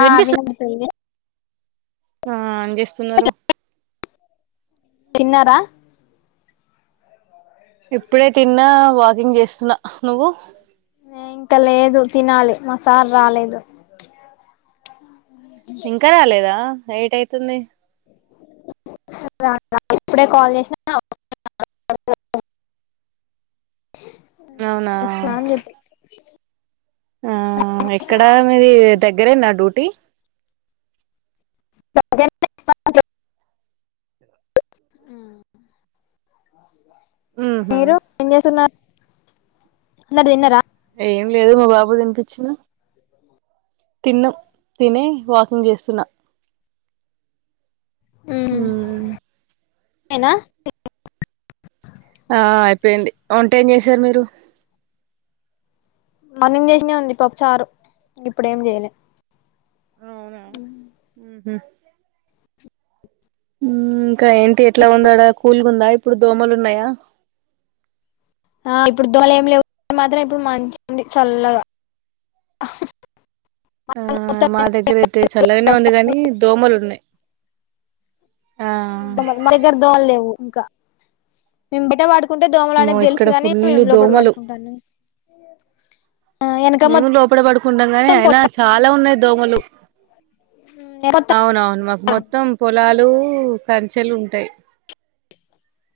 ఆ వినిపిస్తుంది. ఆ ఏం చేస్తున్నారు? తిన్నారా? ఇప్పుడే తిన్నా వా. టిఫిన్ చేస్తున్నా నువ్వు. ఇంక లేదు, తినాలి, మా సార్ రాలేదు. ఇంకా రాలేదా. నైట్ అయితుంది. ఇప్పుడే కాల్ చేసినా. అవునా వస్త అని చెపి. ఆ ఎక్కడ మీది దగ్గరే నా డ్యూటీ. [unintelligible] ఉహు మీరు ఏం చేస్తున్నారు. ఇంకా తిన్నారా. ఏం లేదు మా బాబు తినిపించిన, తిన్నాం, తినే వాకింగ్ చేస్తున్నా. ఉమ్. [unintelligible] ఆ అయిపోయింది, వొంటే ఏం చేశారు మీరు. మార్నింగ్ చేసిందే ఉంది పాప్పు చారు, ఇప్పుడు ఏం జెయలే. అవునా ఉమ్. ఉమ్ ఇంకా ఏంటి ఎట్లా ఉందడా కూల్గా ఉందా ఇప్పుడు దోమలున్నాయా. అ ఇప్పుడు దోమలు ఏమి లేవు, మాత్రం ఇప్పుడు మంచిగా ఉంది చల్లగా. ఆ మొత్తం మా దగ్గర అయితే చల్లగానే ఉంది గాని దోమలు ఉన్నాయి. ఆ దోమలు మా దగ్గర దోమలు లేవు ఇంకా మేము బయట పడు. ఆమ్మో ఇక్కడ ఫుల్లు దోమలు పడుకుంటాను వెనక మేము లోపల పడుకుంటాం కానీ మొత్తం అయినా చాలా ఉన్నాయి. దోమలు. పొలం మొత్తం అవునవును మాకు మొత్తం పొలాల్ లు కంచెలు ఉంటాయి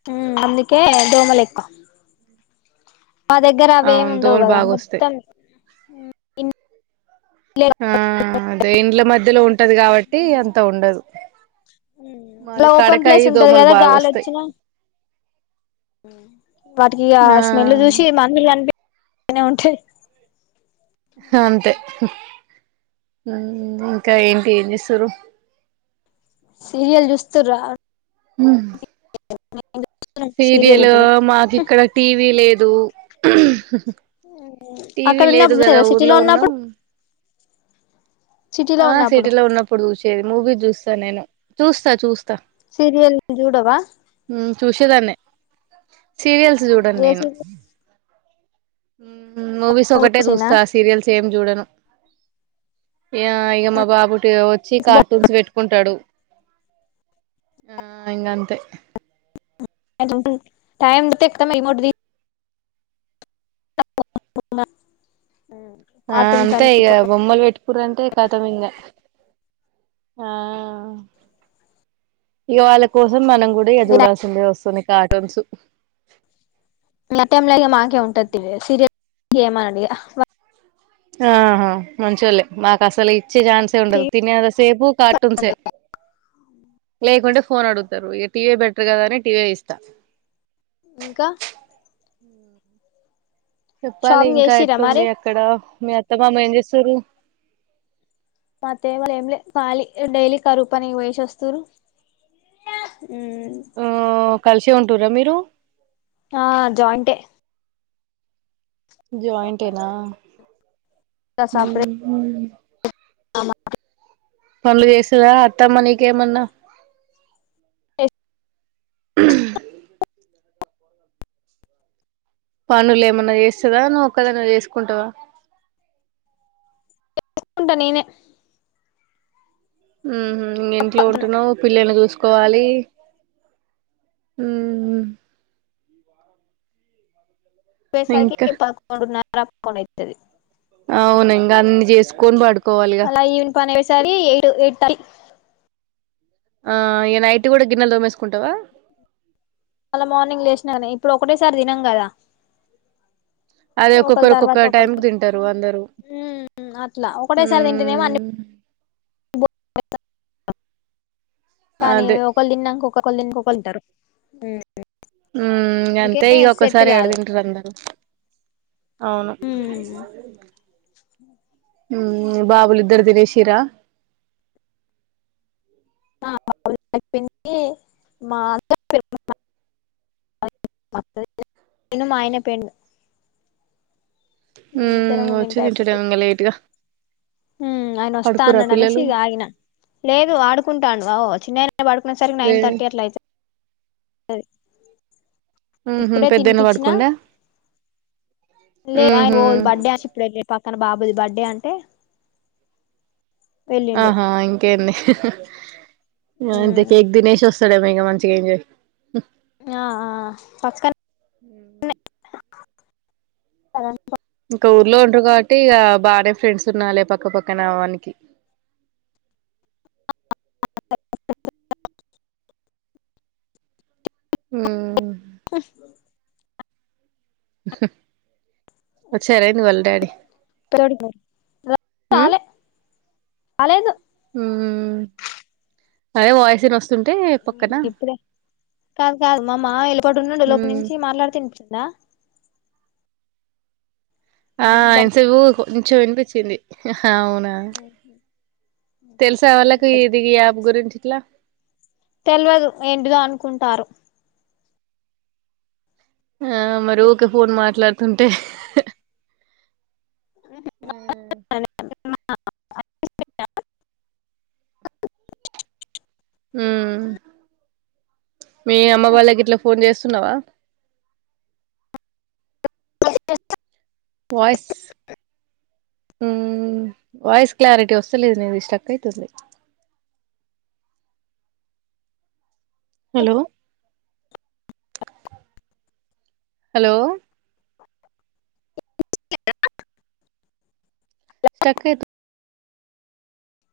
హ అందుకే దోమలు ఎక్కువ మా దగ్గర అవే ఏమి అవును ఉండవు దోమలు కదా బాగా వస్తాయి మొత్తం ఇల్లే ఆ అదే ఇండ్ల మధ్యలో ఉంటది కాబట్టి అంత ఉండదు అలా మరి ఓపెన్ ప్లేస్ కడకాయి ఉంటది దోమలు కదా బాగ గాలి వస్తయి వచ్చినా వాటికి ఆ స్మెల్ చూసి మందు కనిపె అనే ఉంటద్ అంతే ఇంకా ఏంటి ఏం చేస్తురు సీరియల్ చూస్తుర్రా. సీరియల్ లు మాకు ఇక్కడ టీవీ లేదు. [inaudible] టీవీ అక్కడ లేదు ఉన్నప్పుడు గదా చూసేదా సిటీలో ఊర్లో ఉన్నాం. ఉన్నప్పుడు సిటీలో ఆ ఉన్నప్పుడు సిటీలో ఉన్నప్పుడు చూసేది మూవీ చూస్తాను నేను. చూస్తా చూస్. సీరియల్ చూడవా చూసేదాన్ని సీరియల్స్ చూడన్ ఏ నేను సీరియల్ ఉ మూవీస్ ఒకటే చూస్తా సీరియల్స్ ఏం చూడను ఏ ఇక మా బాబు వచ్చి కార్టూన్స్ పెట్టుకుంటడు ఆ ఇంగంతే [unintelligible] టైం చూతే ఇట్టనే ఇమోటిది [inaudible] ఆ కార్టూన్స్ అంతే అని ఇగ బొమ్మల్ పెట్ రంటే కథం ఇంగ ఆ ఇక వాళ్ళ కోస స మనం కూడా ఇగ చూడాల్సిందే వస్తుంది కార్టూన్స్ మ టమ్లగ మాకే ఉంటతి సీరియస్ ఏమని అడిగా ఆహా మంచి వొళ్ళే మాకు అసలే ఈ వచ్చే చాన్సే ఇగ ఉండదు తినేదంత సేపు కార్టూన్సే లేకుంటే ఫోన్ అడుగుతారు ఇ టీవీ బెటర్ కదా అని టీవీ ఇస్తా ఇంకా చెప్పాలి షాపింగ్ ఇంకా చేసిర్రా మరి ఎట్లుంది అక్కడ మీ అ త బాం ఏం చేస్తుర్రు మతేవ ఎంల ఖాలీ డైలీ కరువు పని పోయేసి వస్తురు ఆ కలిసే ఉంటుంర్రా మీరూ. ఆ జాయింటే. జాయింటేనా. గ సపుడ్దేక్. [unintelligible] పనులు చేస్తదా అత్తమ్మ నీకేమన్నా. పనులు ఏమన్నా చేస్తదా. నువ్వు ఒక్కదానవ్ చేసుకుంటవా. చెస్కుంటా నేనే. ఉహు ఇంట్లో తను ఉంటున్నావ్ పిల్లలని చూసు కోవాలి ఉహు ఇంకా పోయేసరికి పదకొండున్నర్ రప్పుకొన్ ఏతది అవున ఇంకా అన్ని చేసుకొని పడుక్ అలా ఈవన్ పని ఓసారి ఎయిట్ ఎయిట్ థర్టీ ఆ ఇగ నైట్ కూడా గిన్నెలు తోమేసుకుంటవా. మళ్ళా మార్నింగ్ లేసిన గానీ ఇప్పుడు ఒకటేసారి తినం కదా. అదే ఒకళ ఒక్కొక్కరు తర్వాత ఒక్కొక్క ఒకళ టైంకి తింటరు అందరూ. ఉమ్ అట్లా ఒకటేసారి తింటేనేమో అన్ని ఉమ్ కానీ అదే ఒకళ్ తిన్నంక ఒకర్ ఒకలు తినంక ఒకలు తింటారు. హ్మ అందుకే గంతే ఇగ సెట్ ఒక్కసారి ఏడ కాదు తింటరు అందరూ. అవును ఉమ్ బాబులు ఇద్దరు తినేశింరా. ఆ అయిపోయిందీ [inaudible] [inaudible] మా ఆయన పోయిండు. హ్మ వచ్చి తింటడేమో ఇంగ లేట్గా. హ్మ ఆయన వస్తా పడుకుర్రా అన్నాడు అనేసి పిల్లలు ఇగా ఆగిన. లేదు ఆడుకుంటాండు ఓ చిన్నైనా పడుకునే సరికి లే నైన్ థర్టీ అట్ల అయితద్. తది. ఉహు ఇప్పుడే పెద్దన్న తినిపిచ్చినా. పడుకుండా లే ఆయన ఉహు ఎవల్దో బర్డే అనేశి ఇప్పుడు ఎల్లిండు. తన బాబుది బర్త్డే అంటే. వెళ్ళిండు ఆహా ఇంకేంది. ఆ ఇంత ఉమ్ కేక్ తినేశ్ వశ్ స్తాడేమో ఇగ మంచిగా ఎంజాయ్. ఆ ఆ పక్కన్ ఊ సర ఇంకా ఊర్లో ఉ కా అంటే ఇక బాగానే ఫ్రెండ్స్ ఉన్నాాలి పక్క పక్కపక్కనామానికి ఆ వచ్చారా ఏంది వాళ్ళ డాడీ తపో ఉమ్ చాలే చాలేదు ఉమ్ అదే వయస న వస్త ఇంగ ఇప్పుడే. కాదు కాదు మా మావయ్య లోపలున్నాడు లోపటి ఉమ్ నుంచీ మాట్లాడుతే ఇన్పిస్తది. నా ఆ ఇన్స గూక కొంచం వినిపిచ్చింది. అవునా తెలుసా వాళ్ళకి ఇది ఈ యాప్ గురించి. ట్లా తెల్వదు ఏంటిదో అనుకుంటారు. ఆ మరి ఒక ఫోన్ మాట్లాడుతుంటే ఉ ఉ మీ అమ్మ వాళ్ళకి ఇట్లా ఫోన్ చేస్తున్నావా అ వాయిస్ వాయిస్ క్లారిటీ వస్తలేదు నీది స్టక్ అయితుంది హలో హలో ఇ స్టక్క